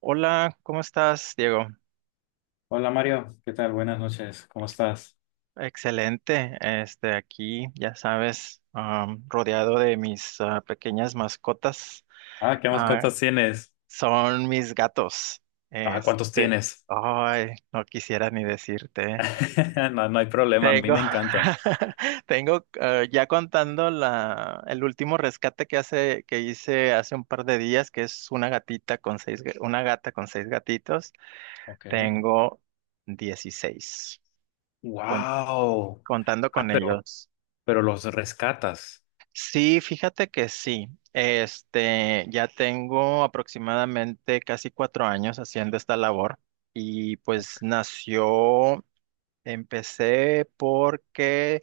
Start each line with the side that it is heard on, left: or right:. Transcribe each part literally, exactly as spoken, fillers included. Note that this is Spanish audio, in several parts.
right: Hola, ¿cómo estás, Diego?
left: Hola Mario, ¿qué tal? Buenas noches, ¿cómo estás?
right: Excelente. Este, aquí, ya sabes, am, rodeado de mis ah, pequeñas mascotas.
left: Ah, ¿qué más
right: Ah,
left: mascotas tienes?
right: Son mis gatos.
left: Ah, ¿cuántos
right: Este,
left: tienes?
right: ay, no quisiera ni decirte.
left: No, no hay problema, a mí
right: Tengo,
left: me encantan.
right: tengo, ah, ya contando la, el último rescate que hace, que hice hace un par de días, que es una gatita con seis, ga- una gata con seis gatitos.
left: Ok.
right: Tengo dieciséis.
left: Wow.
right: Contando
left: Ah,
right: con
left: pero,
right: ellos.
left: pero los rescatas.
right: Sí, fíjate que sí. Este, ya tengo aproximadamente casi cuatro años haciendo esta labor y pues
left: Ok,
right: nació, empecé porque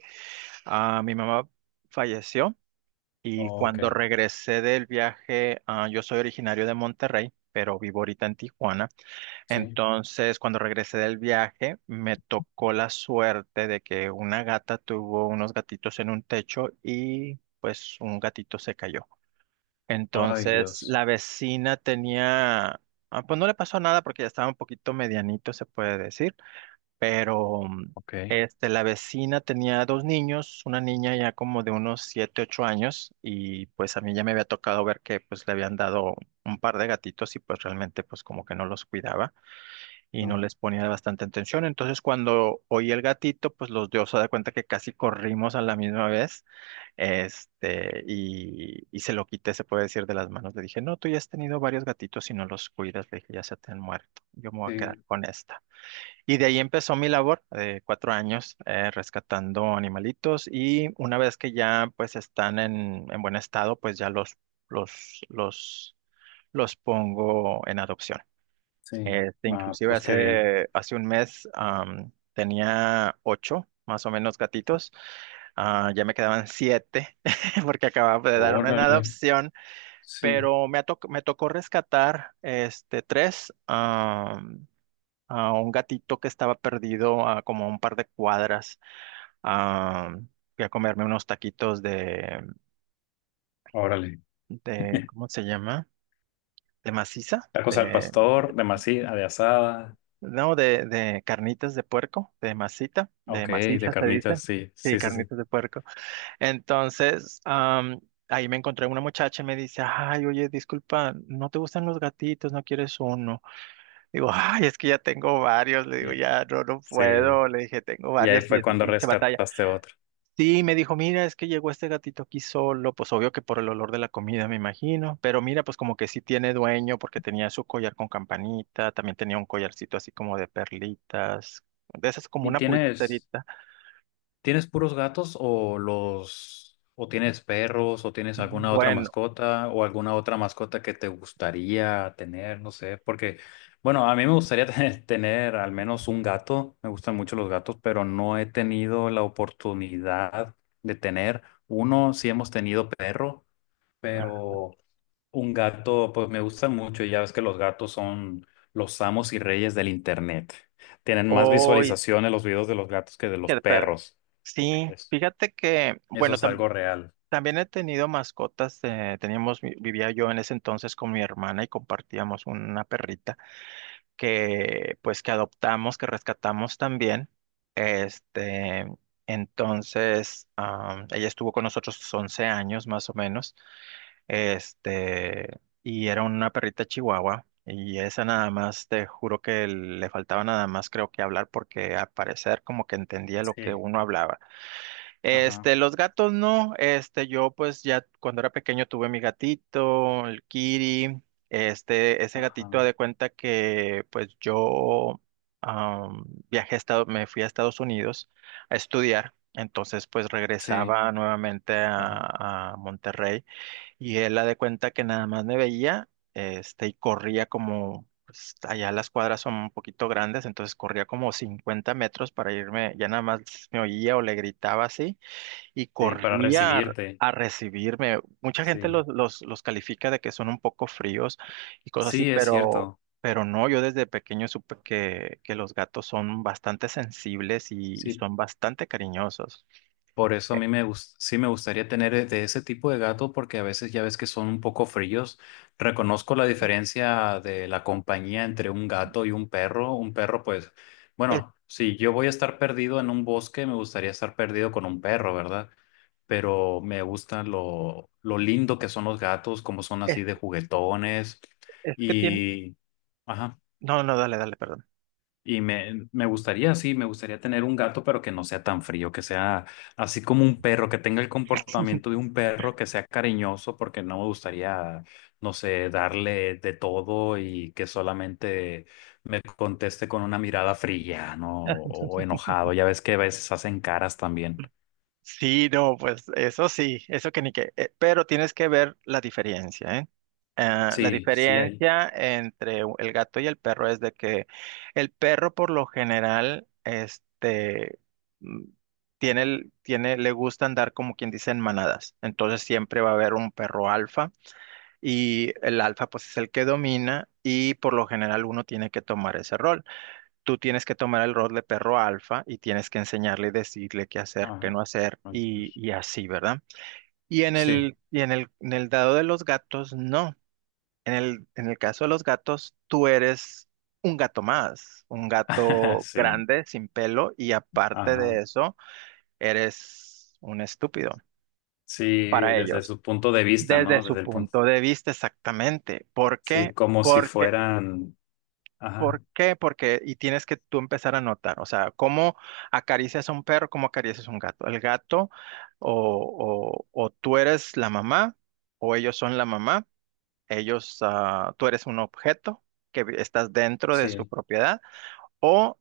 right: ah, mi mamá falleció y
left: Ok,
right: cuando regresé del viaje, ah, yo soy originario de Monterrey, pero vivo ahorita en Tijuana.
left: sí.
right: Entonces, cuando regresé del viaje, me tocó la suerte de que una gata tuvo unos gatitos en un techo y pues un gatito se cayó.
left: Ay,
right: Entonces,
left: Dios.
right: la vecina tenía, ah, pues no le pasó nada porque ya estaba un poquito medianito, se puede decir, pero mm,
left: Ok.
right: este, la vecina tenía dos niños, una niña ya como de unos siete, ocho años y pues a mí ya me había tocado ver que pues le habían dado un par de gatitos y pues realmente pues como que no los cuidaba y
left: Ah,
right: no les ponía bastante atención. Entonces, cuando oí el gatito, pues los dos se da cuenta que casi corrimos a la misma vez, este, y, y se lo quité, se puede decir, de las manos. Le dije, no, tú ya has tenido varios gatitos y no los cuidas, le dije, ya se te han muerto, yo me voy a quedar
left: sí,
right: con esta. Y de ahí empezó mi labor de cuatro años eh, rescatando animalitos, y una vez que ya pues están en, en buen estado, pues ya los, los, los, los pongo en adopción.
left: sí.
right: Este,
left: Ah,
right: inclusive
left: pues qué bien.
right: hace, hace un mes, am, tenía ocho, más o menos, gatitos. Ah, ya me quedaban siete porque acababa de dar una en
left: Órale,
right: adopción,
left: sí,
right: pero me, ha toc- me tocó rescatar, este, tres, am, a un gatito que estaba perdido a como un par de cuadras. am, Fui a comerme unos taquitos de,
left: órale.
right: de, ¿cómo se llama? De maciza.
left: Tacos al pastor, de masita, de asada.
right: No, de, de carnitas de puerco, de masita, de
left: Ok, de
right: maciza se dice.
left: carnitas, sí,
right: Sí,
left: sí, sí, sí.
right: carnitas de puerco. Entonces, am, ahí me encontré una muchacha y me dice, ay, oye, disculpa, ¿no te gustan los gatitos? ¿No quieres uno? Digo, ay, es que ya tengo varios. Le digo,
left: Ya.
right: ya, no, no
left: Sí.
right: puedo. Le dije, tengo
left: Y ahí
right: varios y,
left: fue cuando
right: y se batalla.
left: rescataste otro.
right: Sí, me dijo, mira, es que llegó este gatito aquí solo, pues obvio que por el olor de la comida, me imagino, pero mira, pues como que sí tiene dueño porque tenía su collar con campanita, también tenía un collarcito así como de perlitas, de esas como
left: ¿Y
right: una
left: tienes,
right: pulserita.
left: tienes puros gatos o los, o tienes perros o tienes alguna otra
right: Bueno,
left: mascota o alguna otra mascota que te gustaría tener? No sé, porque, bueno, a mí me gustaría tener, tener al menos un gato. Me gustan mucho los gatos, pero no he tenido la oportunidad de tener uno. Sí hemos tenido perro, pero un gato, pues me gustan mucho y ya ves que los gatos son los amos y reyes del internet. Tienen más
right: hoy,
left: visualizaciones los videos de los gatos que de los perros.
right: sí,
left: Pues,
right: fíjate que,
left: eso
right: bueno,
left: es
right: tam-
left: algo real.
right: también he tenido mascotas, eh, teníamos, vi- vivía yo en ese entonces con mi hermana y compartíamos una perrita que pues que adoptamos, que rescatamos también. Este, entonces, am, ella estuvo con nosotros once años más o menos. Este, y era una perrita chihuahua. Y esa nada más, te juro que le faltaba nada más, creo que hablar, porque al parecer como que entendía lo que
left: Sí,
right: uno hablaba.
left: ajá,
right: Este, los gatos no, este, yo pues ya cuando era pequeño tuve mi gatito, el Kiri, este, ese
left: ajá,
right: gatito haz de cuenta que pues yo am, viajé a Estados, me fui a Estados Unidos a estudiar, entonces pues
left: sí,
right: regresaba nuevamente
left: ajá.
right: a, a Monterrey, y él haz de cuenta que nada más me veía, este, y corría como, pues, allá las cuadras son un poquito grandes, entonces corría como cincuenta metros para irme, ya nada más me oía o le gritaba así y
left: Sí, para
right: corría a,
left: recibirte.
right: a recibirme. Mucha gente
left: Sí,
right: los, los, los califica de que son un poco fríos y cosas así,
left: sí, es
right: pero,
left: cierto.
right: pero no, yo desde pequeño supe que, que los gatos son bastante sensibles y, y
left: Sí,
right: son bastante cariñosos.
left: por eso a
right: Eh,
left: mí me gus- sí me gustaría tener e- de ese tipo de gato porque a veces ya ves que son un poco fríos. Reconozco la diferencia de la compañía entre un gato y un perro. Un perro, pues,
right: Es,
left: bueno, si yo voy a estar perdido en un bosque, me gustaría estar perdido con un perro, ¿verdad? Pero me gusta lo, lo lindo que son los gatos, como son
right: es,
left: así de juguetones
right: es que tienen...
left: y... Ajá.
right: No, no, dale, dale, perdón.
left: Y me, me gustaría, sí, me gustaría tener un gato, pero que no sea tan frío, que sea así como un perro, que tenga el comportamiento de un perro, que sea cariñoso, porque no me gustaría, no sé, darle de todo y que solamente me conteste con una mirada fría, ¿no? O, o enojado. Ya ves que a veces hacen caras también.
right: Sí, no, pues eso sí, eso que ni qué. Eh, pero tienes que ver la diferencia, ¿eh? Ah, la
left: Sí, sí, ahí.
right: diferencia entre u- el gato y el perro es de que el perro por lo general, este, mm, tiene, el- tiene, le gusta andar como quien dice en manadas. Entonces siempre va a haber un perro alfa, y el alfa pues es el que domina, y por lo general uno tiene que tomar ese rol. Tú tienes que tomar el rol de perro alfa y tienes que enseñarle y decirle qué hacer, qué
left: Ajá.
right: no hacer
left: Ay,
right: y,
left: Dios.
right: y así, ¿verdad? Y en
left: Sí,
right: el, y en el, en el dado de los gatos, no. En el, en el caso de los gatos, tú eres un gato más, un gato
left: sí,
right: grande, sin pelo y aparte de
left: ajá.
right: eso, eres un estúpido
left: Sí,
right: para
left: desde
right: ellos,
left: su punto de vista,
right: desde
left: ¿no?
right: su
left: Desde el punto.
right: punto de vista exactamente. ¿Por
left: Sí,
right: qué?
left: como si
right: Porque
left: fueran.
right: ¿Por
left: Ajá,
right: qué? Porque, y tienes que tú empezar a notar, o sea, cómo acaricias a un perro, cómo acaricias a un gato. El gato, o, o- o tú eres la mamá, o ellos son la mamá, ellos, ah, tú eres un objeto que vi- estás dentro de su
left: sí,
right: propiedad, o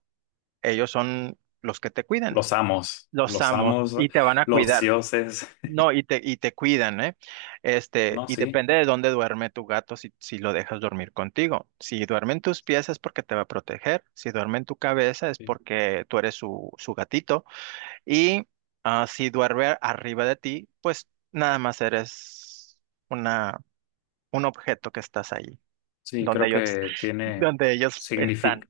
right: ellos son los que te cuidan,
left: los amos,
right: los
left: los
right: amos,
left: amos,
right: y te van a
left: los
right: cuidar.
left: dioses.
right: No, y te, y te cuidan, ¿eh? Este,
left: No,
right: y
left: sí,
right: depende de dónde duerme tu gato, si, si lo dejas dormir contigo. Si duerme en tus pies es porque te va a proteger. Si duerme en tu cabeza es
left: sí,
right: porque tú eres su, su gatito. Y ah, si duerme arriba de ti, pues nada más eres una, un objeto que estás ahí,
left: sí,
right: donde
left: creo
right: ellos,
left: que tiene
right: donde ellos están.
left: signific-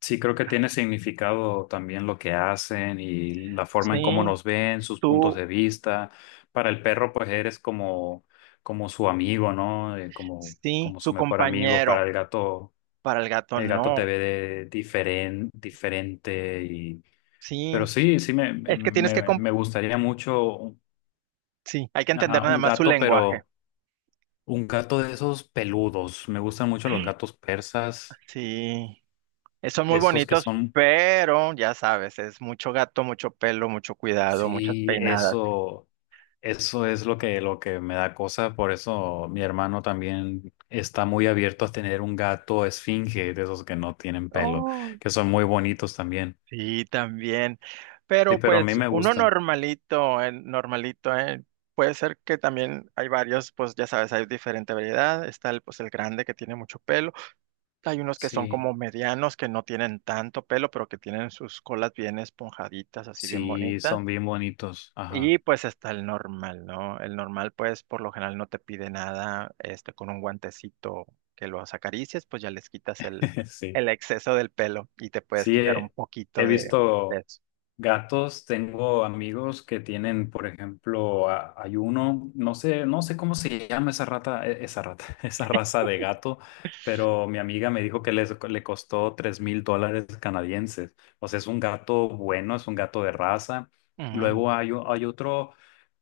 left: sí, creo que tiene significado también lo que hacen y la forma
right: Sí,
left: en cómo nos ven, sus puntos
right: tú,
left: de vista. Para el perro, pues eres como, como su amigo, ¿no? Eh, como,
right: sí,
left: como su
right: su
left: mejor amigo. Para
right: compañero.
left: el gato,
right: Para el gato
left: el gato te
right: no.
left: ve de diferen- diferente y pero
right: Sí,
left: sí, sí me,
right: es que tienes que...
left: me, me gustaría mucho.
right: Sí, hay que entender
left: Ajá,
right: nada
left: un
right: más su
left: gato,
right: lenguaje.
left: pero un gato de esos peludos. Me gustan mucho los gatos persas,
right: Sí, eh, son muy
left: esos que
right: bonitos,
left: son,
right: pero ya sabes, es mucho gato, mucho pelo, mucho cuidado, muchas
left: sí,
right: peinadas.
left: eso, eso es lo que, lo que me da cosa. Por eso mi hermano también está muy abierto a tener un gato esfinge, de esos que no tienen pelo,
right: Oh,
left: que son muy bonitos también.
right: sí, también.
left: Sí,
right: Pero
left: pero a mí
right: pues
left: me
right: uno
left: gustan.
right: normalito, eh, normalito, eh, Puede ser que también hay varios, pues ya sabes, hay diferente variedad. Está el, pues el grande que tiene mucho pelo. Hay unos que son
left: Sí,
right: como medianos que no tienen tanto pelo, pero que tienen sus colas bien esponjaditas, así bien
left: sí,
right: bonitas.
left: son bien bonitos. Ajá,
right: Y pues está el normal, ¿no? El normal, pues por lo general no te pide nada, este, con un guantecito que los acaricias, pues ya les quitas el,
left: sí,
right: el exceso del pelo y te puedes
left: sí,
right: quitar un
left: he he
right: poquito de, de
left: visto.
right: eso.
left: Gatos, tengo amigos que tienen, por ejemplo, a- hay uno, no sé, no sé cómo se llama esa rata, e- esa rata, esa raza de gato, pero mi amiga me dijo que les, le costó tres mil dólares canadienses. O sea, es un gato bueno, es un gato de raza.
right: Ujú.
left: Luego hay, o- hay otro,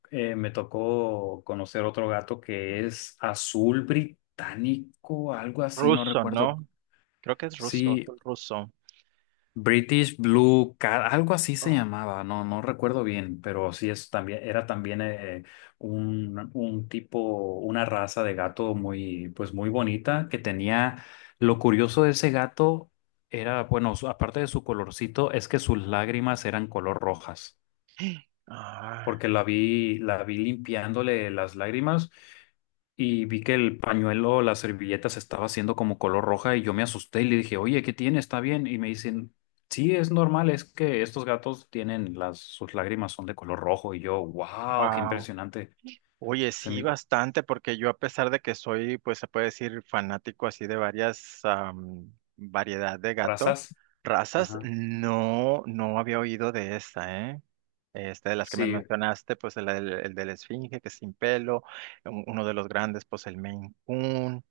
left: eh, me tocó conocer otro gato que es azul británico, algo así, no
right: Ruso,
left: recuerdo.
right: ¿no? Creo que es ruso,
left: Sí,
right: azul ruso.
left: British Blue Cat, algo así se
right: Oh.
left: llamaba, no, no recuerdo bien, pero sí es también, era también eh, un, un tipo, una raza de gato muy, pues muy bonita que tenía, lo curioso de ese gato era, bueno, su- aparte de su colorcito, es que sus lágrimas eran color rojas
right: Ay,
left: porque la vi, la vi limpiándole las lágrimas y vi que el pañuelo, la servilleta se estaba haciendo como color roja y yo me asusté y le dije, oye, ¿qué tiene? ¿Está bien? Y me dicen, sí, es normal, es que estos gatos tienen las, sus lágrimas son de color rojo y yo, wow, qué
right: wow.
left: impresionante.
right: Oye,
left: Se
right: sí,
left: me...
right: bastante, porque yo a pesar de que soy, pues se puede decir, fanático así de varias, am, variedad de gato,
left: Razas.
right: razas,
left: Ajá.
right: no, no había oído de esta, ¿eh? Este, de las que me
left: Sí,
right: mencionaste, pues el, del el de la Esfinge, que es sin pelo, un- uno de los grandes, pues el Maine Coon.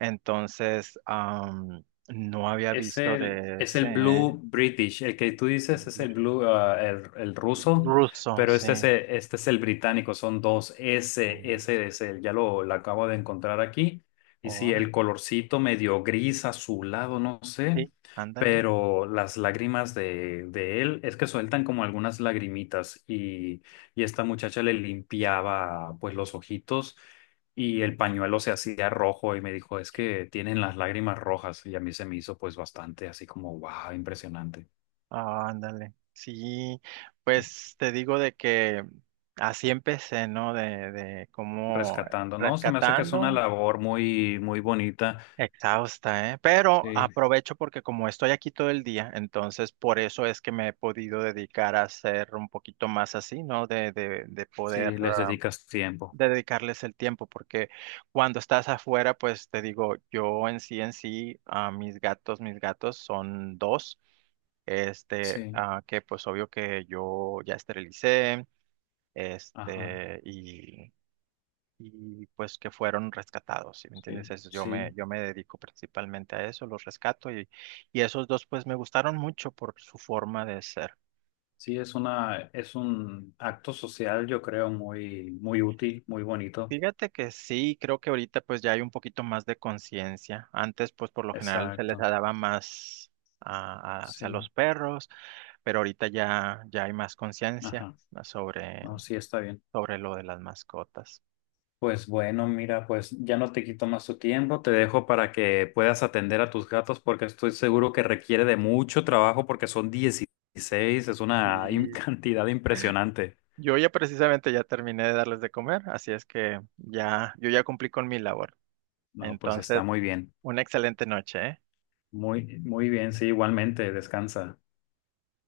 right: Entonces, am, no había
left: es
right: visto
left: el,
right: de
left: es el
right: ese
left: Blue British, el que tú dices es el Blue, ah, el, el ruso,
right: ruso,
left: pero
right: sí.
left: este es el, este es el británico, son dos S,
right: Mm.
left: S es el, ya lo, lo acabo de encontrar aquí. Y sí, el
right: Órale,
left: colorcito medio gris, azulado, no sé,
right: sí, ándale,
left: pero las lágrimas de, de él es que sueltan como algunas lagrimitas y, y esta muchacha le limpiaba pues los ojitos y el pañuelo se hacía rojo y me dijo, es que tienen las lágrimas rojas. Y a mí se me hizo pues bastante así como, wow, impresionante.
right: ah, ándale. Sí,
left: Sí.
right: pues te digo de que así empecé, ¿no? De, de cómo
left: Rescatando, ¿no? Se me hace que es una
right: rescatando.
left: labor muy, muy bonita.
right: Exhausta, ¿eh? Pero
left: Sí.
right: aprovecho porque como estoy aquí todo el día, entonces por eso es que me he podido dedicar a ser un poquito más así, ¿no? De, de, de
left: Sí,
right: poder,
left: les
right: ah,
left: dedicas tiempo.
right: de dedicarles el tiempo, porque cuando estás afuera, pues te digo, yo en sí, en sí, a mis gatos, mis gatos, son dos, este,
left: Sí.
right: ah, que pues obvio que yo ya esterilicé,
left: Ajá.
right: este, y y pues que fueron rescatados, ¿sí me
left: Sí.
right: entiendes? Eso, yo me,
left: Sí.
right: yo me dedico principalmente a eso, los rescato y, y esos dos pues me gustaron mucho por su forma de ser.
left: Sí, es una, es un acto social, yo creo, muy, muy útil, muy bonito.
right: Fíjate que sí, creo que ahorita pues ya hay un poquito más de conciencia. Antes pues por lo general se les
left: Exacto.
right: daba más a- a- hacia los
left: Sí.
right: perros, pero ahorita ya, ya hay más conciencia
left: Ajá.
right: sobre,
left: No, sí, está bien.
right: sobre lo de las mascotas.
left: Pues bueno, mira, pues ya no te quito más tu tiempo, te dejo para que puedas atender a tus gatos porque estoy seguro que requiere de mucho trabajo porque son dieciséis, es una im-
right: Y
left: cantidad impresionante.
right: yo ya precisamente ya terminé de darles de comer, así es que ya, yo ya cumplí con mi labor.
left: No, pues está
right: Entonces,
left: muy bien,
right: una excelente noche, ¿eh?
left: muy, muy bien, sí, igualmente, descansa.